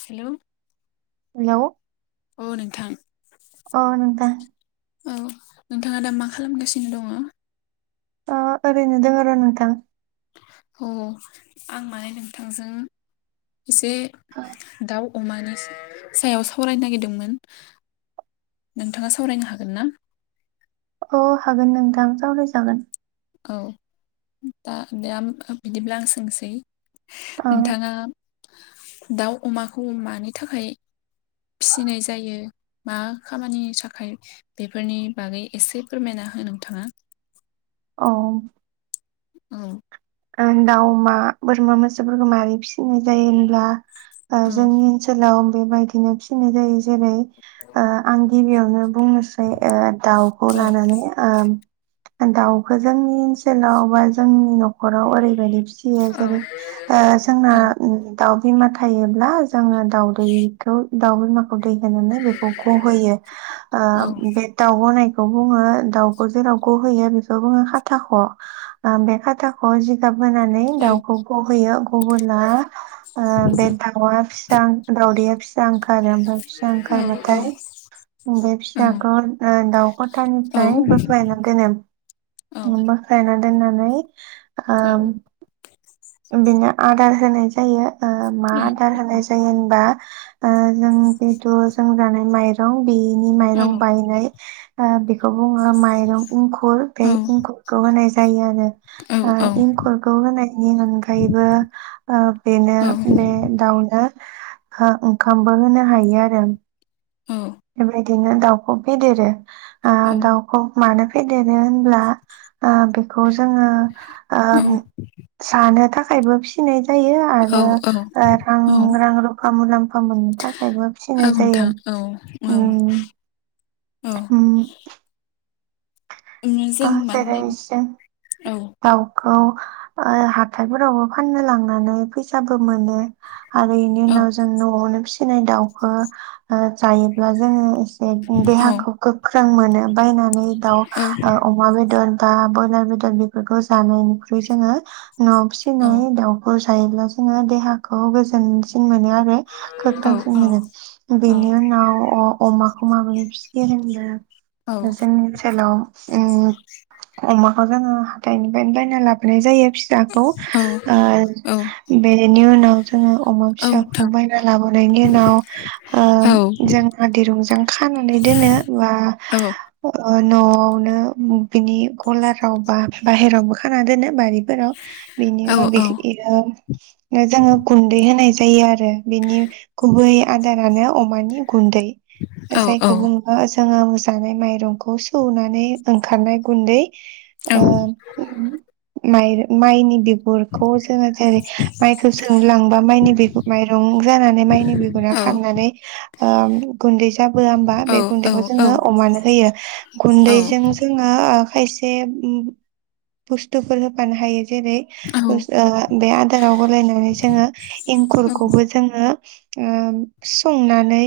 Hello hello अ नोंथां औ नोंथां औ नोंथाङा दा मा खालामगासिनो दङ? अ ओरैनो दङ र नोंथां। अ आं माने नोंथांजों एसे दाउ, अमानि सायाव सावरायनो नागिरदोंमोन नोंथाङा सावरायनो हागोन ना? अ हागोन नोंथां रावरायजागोन, औ दा दा बिदिब्ला आं सोंनिसै, ओ नोंथाङा दाउ अमाखौ मानि थाखाय, फिसिनाय जायो। मा खामानि थाखाय बेफोरनि बागै एसे फोरमायना हो नोंथाङा, औ औ आं दाउ, अमा, बोरमा, मोसौफोरखौ माबारै फिसिनाय जायो होनब्ला, ओ औ जोंनि ओनसोलाव बेबायदिनो फिसिनाय जायो जेरै ओ आं गियावनो बुंनोसै ओ दाउखौ औ लानानै ओम दाउखौ जोंनि ओनसोलाव बा जोंनि न' न'खराव ओरैबायदि फिसियो जेरै ओ जोंना औ दाउ बिमा थायोब्ला जोङो दावउदैखौ दाउ, बिमा, दै होनानै बेखौ गहोयो औ ओ बे दाउ गनाय, बेखौ बुङो दाउखौ जेराव गहोयो बेखौ बुङो खाथाख' ओ बे खाथा ख' जिगाब बोनानै औ दाउखौ गहोयो, अबोला ओ बे दाउआ फिसा दाउदैया फिसा ओंखारो ओमफ्राय फिसा ओंखारबाथाय बे फिसाखौ दाउ खथानिफ्राय औ बोख्लायना दोनो, औ [unintelligible] औ आं बिनो आदार होनाय जायो। ओ मा औ आदार होनाय जायो होनबा, ओ जों बेथ' जों जानाय माइरं बेनि औ औ माइरं बायनाय, आ बेखौ बुङो माइरं इंखुर बे इंखुरखौ होनाय जा [unintelligible] औ दा औ इंखुरखौ होनाय नि अनगायैबो बेनो औ बे दाउनो ओंखामबो होनो हायो आरो। बेबायदिनो दाउखौ फेदेरो आ दावखौ मानो फेदेरो होनब्ला बेखौ जोङो औ ओ जानो था खायबो फिसिनाय जायो औ आरो औ रां रां रुफा मुलाम्फा मोननो थाखायबो औ फिसिनाय नोंथां जायो। औ औ उम औ। आ जों जेरै माने जों औ दाव आव हाथायफोरावबो फाननो लांनानै फैसाबो मोनो आरो इनि औ उनाव जों नआवनो फिसि नाय दाउखौ जायोब्ला जोङो औ देहाखौ गोख ख्रों मोनो बायनानै दाउ औ अमा बेदर दा ब्रयलार बेदर बेफोरखौ जानायनिख्रुइ जोङो। नआव औ फिसिनाय दाउफोर थायोब्ला जोङो देहाखौ गोजोनसिन मोनो। आरो गोख्रोंसिन औ नोंथां औ मोनो बेनि उनाव अ अमाखौ माबोरै फिसियो होन जोंनि [unintelligible] अमाखौ जोङो हाथाइनिफ्रायनो बायना लाबोनाय जायो। फिसाखौ बेनि उनाव जोङो अमा फिसाखौ बायना लाबोनायनि उनाव ओ जों दिरुंजों खानानै दोनो बा नआवनो बिनि गलाराव बा बाहेरावबो खाना दोनो बारि व बिनि उनाव जों गुन्दै होनाय जा जायो आरो बिनि गुबै आदारानो अमानि गुन्दै जायखौ बुङो जोङो मोसानाय माइरंखौ खौ सौनानै ओंखारनाय गुन्दै ओ माइर माइनि द गुरखौ जोंङो जेरै माइखौ सौनो लांबा माइनि बिग माइरं जानानै माइनि बिगुरा खारनानै ओ गुन्दै जाबोआ होमबा बे गुन्दैखौ जोंङो अमानो होयो। गुन्दैजों जोंङो खायसे बस्तुफोर होफानो हायो जेरै ओ बे आदाराव गलायनानै जोंङो एंखुरखौबो जोंङो ओ संनानै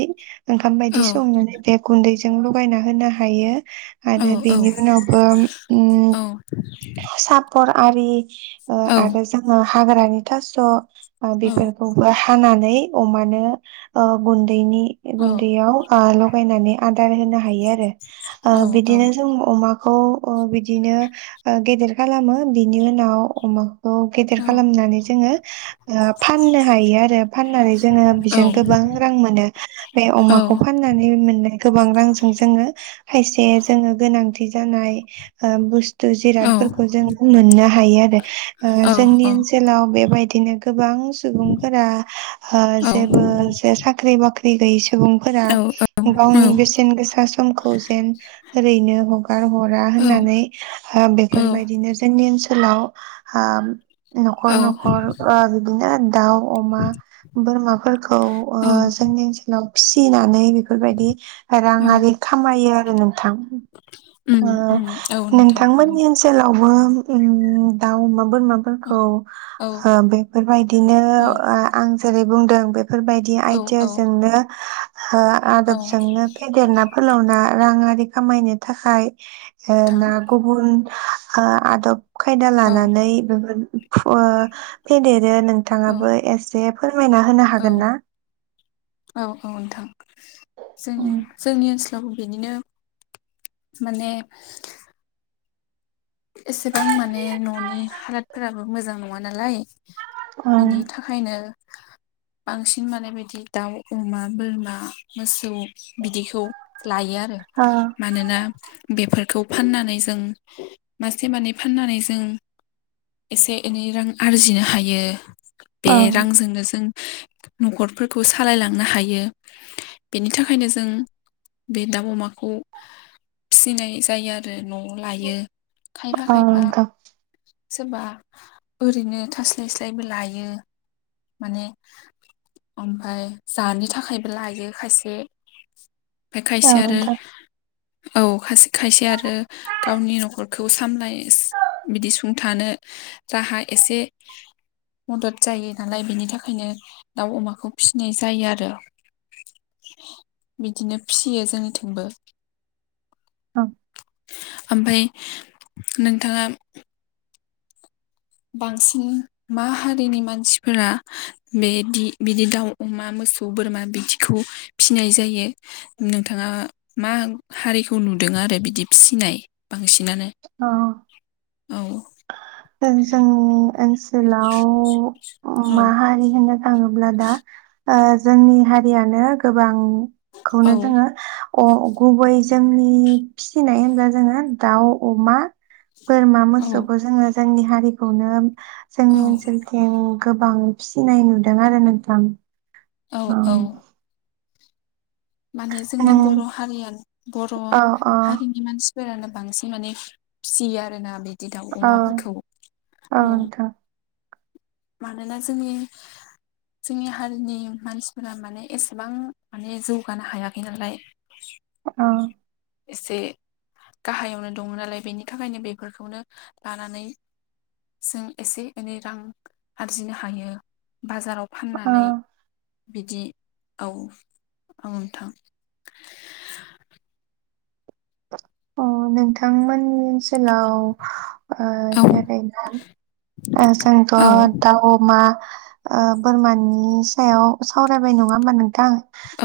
ओंखाम बायदि संनानै बे गुन्दैजों जों लगायना होनो हायो आरो बेनि उनावबो उम्म साप [unintelligible] आरि ओ आरो जोंङो हाग्रानि थास' बेफोरखौबो हानानै अमानो ओ गुन्दैनि गुन्दैयाव ओ ल गायनानै आदार होनो हायो आरो। ओ बिदिनो जों अमा खौ ओ बिदिनो गेदेर खालामो बिनि उनाव अमा ओ गेदेर खालामनानै जोंङो ओ फाननो हायो आरो फाननानै जोंङो बेजों गोबां रां मोनो बे अमाखौ फाननानै मोननाय गोबां रांजों जोंङो जे जोंङो गोनांथि जानाय बु जिरादफोरखौ जों मोननो हायो आरो ओ औ औ जोंनि ओनसोलाव बेबायदि बिदिनो [unintelligible] गोबां सुबुंफोरा ओ औ जेबो ज साख्रि बाख्रि [unintelligible] सुबुंफोरा औ औ गावनि बेसेन गोसा समखौ ओरैनो हगार हरा औ होननानै औ बेफोरबायदिनो जों जोंनि ओनसोलाव ओ औ न'खर न'खर ओ बिदिनो दाउ अमा बोरमाफोरखौ ओ औ जोंनि ओनसोलाव फिसिनानै बेफोरबायदि उम रांआरि खामायो आ [unintelligible] ओ उम औ नोंथां नोंथांमोननि ओनसोलावबो उम दाउ माबा औ बोरामाफोरखौ औ ओ बेफोरबायदिनो औ आ-आं जेरै बुंदों बे बेफोरबायदि औ आइदियाजोंनो हो औ नोंथां आदबजोंनो फेदेरना फोलावना राङारि खामायनो थाखाय ओ ना गुबुन ओ आदब खायदा औ लानानै बेफोर [unintelligible] फेदेद दो औ नोंथाङाबो एसे फोरमायना होनो औ हागोन ना? औ औ नोंथां। जों उम जोंनि ओनसोल आव बेदिनो माने एसेबां माने न'नि हालदफोराबो मोजां नङा नालाय। औ बिनि थाखायनो बांसिन माने बिदिनो दाउ, अमा, बोरमा, मोसौ बिदिखौ लायो आरो। मानोना बेफोरखौ फाननानै जों मासे मानै फाननानै जों एसे एनै रां आरजिनो हायो। औ बे रांजोंनो जों न'खरफोरखौ सालायलांनो हायो बेनि थाखायनो जों बे दाउ अमाखौ फिसिनाय जायो आरो न' लायो। खायफा औ खायफा नोंथां। सोरबा ओरैनो थास्लाय स्लायबो लायो माने ओमफ्राय जानो थाखायबो लायो खायसे। ओमफ्राय औ खायसे आरो नोंथां औ खायसे खायसे आरो गावनि न'खर खौ सामलाय बिदि सुंथानो राहा एसे मदद जायो नालाय, बेनि थाखायनो दाउ अमाखौ फिसिनाय जायो आरो। बिदिनो फियो जोंनिथिंबो ओं। ओमफाय नोंथाङा बांसिन मा हारिनि मानसिफोरा बेदि बिदि दाउ अमा मोसौ बोरमा बिदिखौ फिसिनाय जायो नोंथाङा मा हारिखौ नुदों आरो बिदि फिनाय बांसिनानो औ औ। जों ओन सोलाव उम औ माहारि होनो थाङोब्ला दा ओ जोंनि हारियानो गोबां खौनो जोङो औ अ गुबै जोंनि फिसिनाय होनब्ला जोङो दाउ, अमा, बोरमा, औ मोसौखो जोङो जोंनि हारिखौनो जोंनि औ ओनसोलथिं गोबां फिसिनाय नुदों आरो नोंथां। औ औ माने जोंनि नों बर'हारिया बर' औ औ हारिनि मानसि फोरानो बांसिन माने फिसियो आरो ना बे बिदि दाउ औ अमाफोरखौ औ मानोना जोंनि जोंनि हारिनि मानसिफोरा माने एसेबां माने जौगानो हायाखै नालाय अ एसे गाहायावनो दङ नालाय बेनि थाखायनो बेफोरखौनो लानानै जों एसे एनै रां आरजिनो हायो बाजाराव औ फाननानै बिदि औ औ नोंथां अ नोंथां मोननि ओन सोलाव ओ औ जेरैनो ओ जोंथ' औ दाउ, अमा ओ बोरमानि सायाव सावरायबाय नङा होमबा नों थां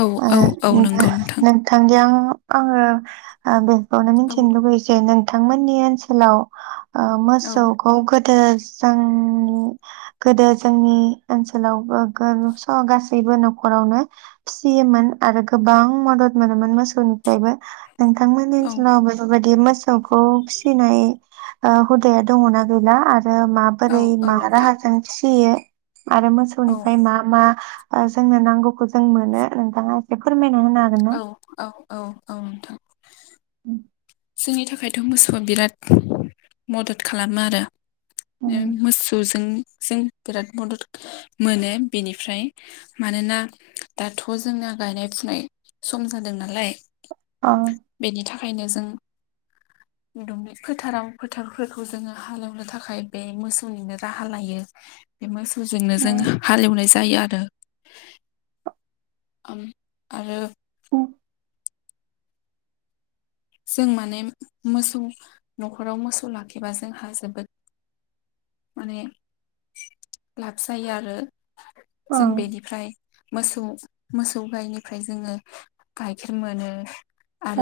औ औ औ ओनबा नंगौ नोंथां नोंथांनियाव आङो ओ बुं खौनो औ मिथिनो लुबैयो जे नों थां मोननि ओनसोलाव ओ औ मोसौखौ गो दो जोंनि गोदो जोंनि ओनसोलावबो गोर स'गासैबो नख'रावनो फिसियोमोन आरो गोबां मदद मोनोमोन मोसौनिफायबो नोंथांमोननि औ ओनसोलाव बेफोरबाय दि मोसौखौ फिसिनाय ओ हुदाया दङोना गैला आ रो औ माबोरै औ मा नोंथां राहाजों फि सियो आरो औ मोसौनिफ्राय मा मा ओ जोंनो नांगौखौ जों मोनो नोंथाङा एसे फोरमाय औ औ औ औ नोंथां। उम जोंनि थाखायथ' मोसौआ बिराद मदद खालामो आरो मोसौजों जों बिराद मदद मोनो बेनिफ्राय मानोना दाथ' जोंना गायनाय फुनाय सम जादों नालाय अ खायनो जों दुब्लि फोथाराव फोथारफोरखौ जोङो हालेवनो थाखाय बे मोसौनिनो राहा लायो बे मोसौ जोंनो जों हालेवनाय जा जायो आरो उम आरो उम जों माने मोसौ न'खराव मोसौ लाखिबा जोंहा जोबोद माने लाब जायो आरो अ औ जों बेनिफ्राय मोसौ मोसौ गायनिफ्राय जोङो गाइखेर मोनो।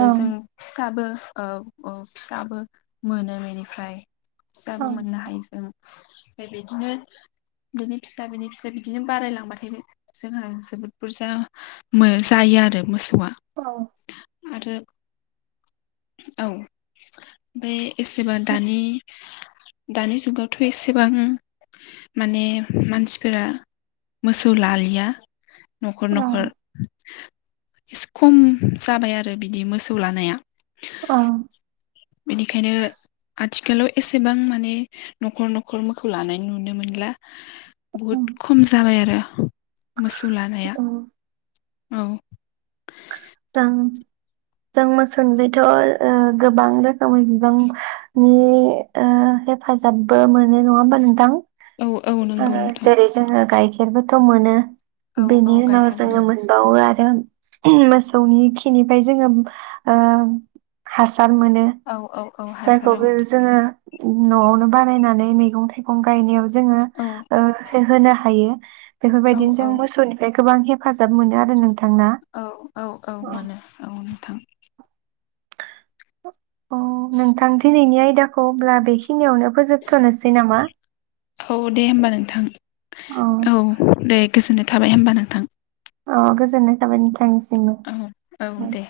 औ जों फिसाबो ओ औ फिसाबो मोनो बेनिफ्राय। फिसाबो मोननो हायो जों ओमफ्राय बिदिनो बिनि फिसा बिनि फिसा बिदिनो बारायलांबाथाय जोंहा जोबोद बुरजा मो-जायो आरो मोसौआ। औ आरो औ बे एसेबा दानि दानि जुगाव थ' एसेबां माने मानसिफोरा मोसौ लालिया न'खर औ न'खर एसे खम जाबाय आरो बिदि मोसौ लानाया। अ बेनिखायनो आथिखालाव एसेबां माने न'खर न'खर मोखौ लानानै नुनो मोनला। उम बहुद खम जाबाय आरो। मोसौ लानाया उम औ जों जों मोसौनिथ' ओ गोबां रोखोमनि बिबांनि हेफाजाबबो मोनो नङा होमबा नोंथां? औ औ ओ नंगौ नोंथां जेरै जों गाय खेरबोथ' मोनो। औ औ बेनि उनाव गाइखेर मोनो जोङो मोनबावो आरो मोसौनि खिनिफ्राय जोङो ओ हासा सार मोनो औ औ औ हासार औ जायखौबो जोङो न'आवनो बानायनानै मैगं थाइगं गं गायनायाव जोङो औ ओ होहोनो हायो। औ बेफोरबायदिनो जों औ मोसौनिफाय गोबां हेफाजाब मोनो आरो नोंथां ना औ औ औ मोनो औ नोंथां। अ नोंथां दिनैनि आयदाखौ होनब्ला बेखि खिनियावनो फोजोबथ'नोसै नामा? औ दे होमबा नोंथां औ। दे गोजोननाय थाबाय होमबा नोंथां। अ गोजोननाय थाबाय नोंथांसिम। औ औ दे।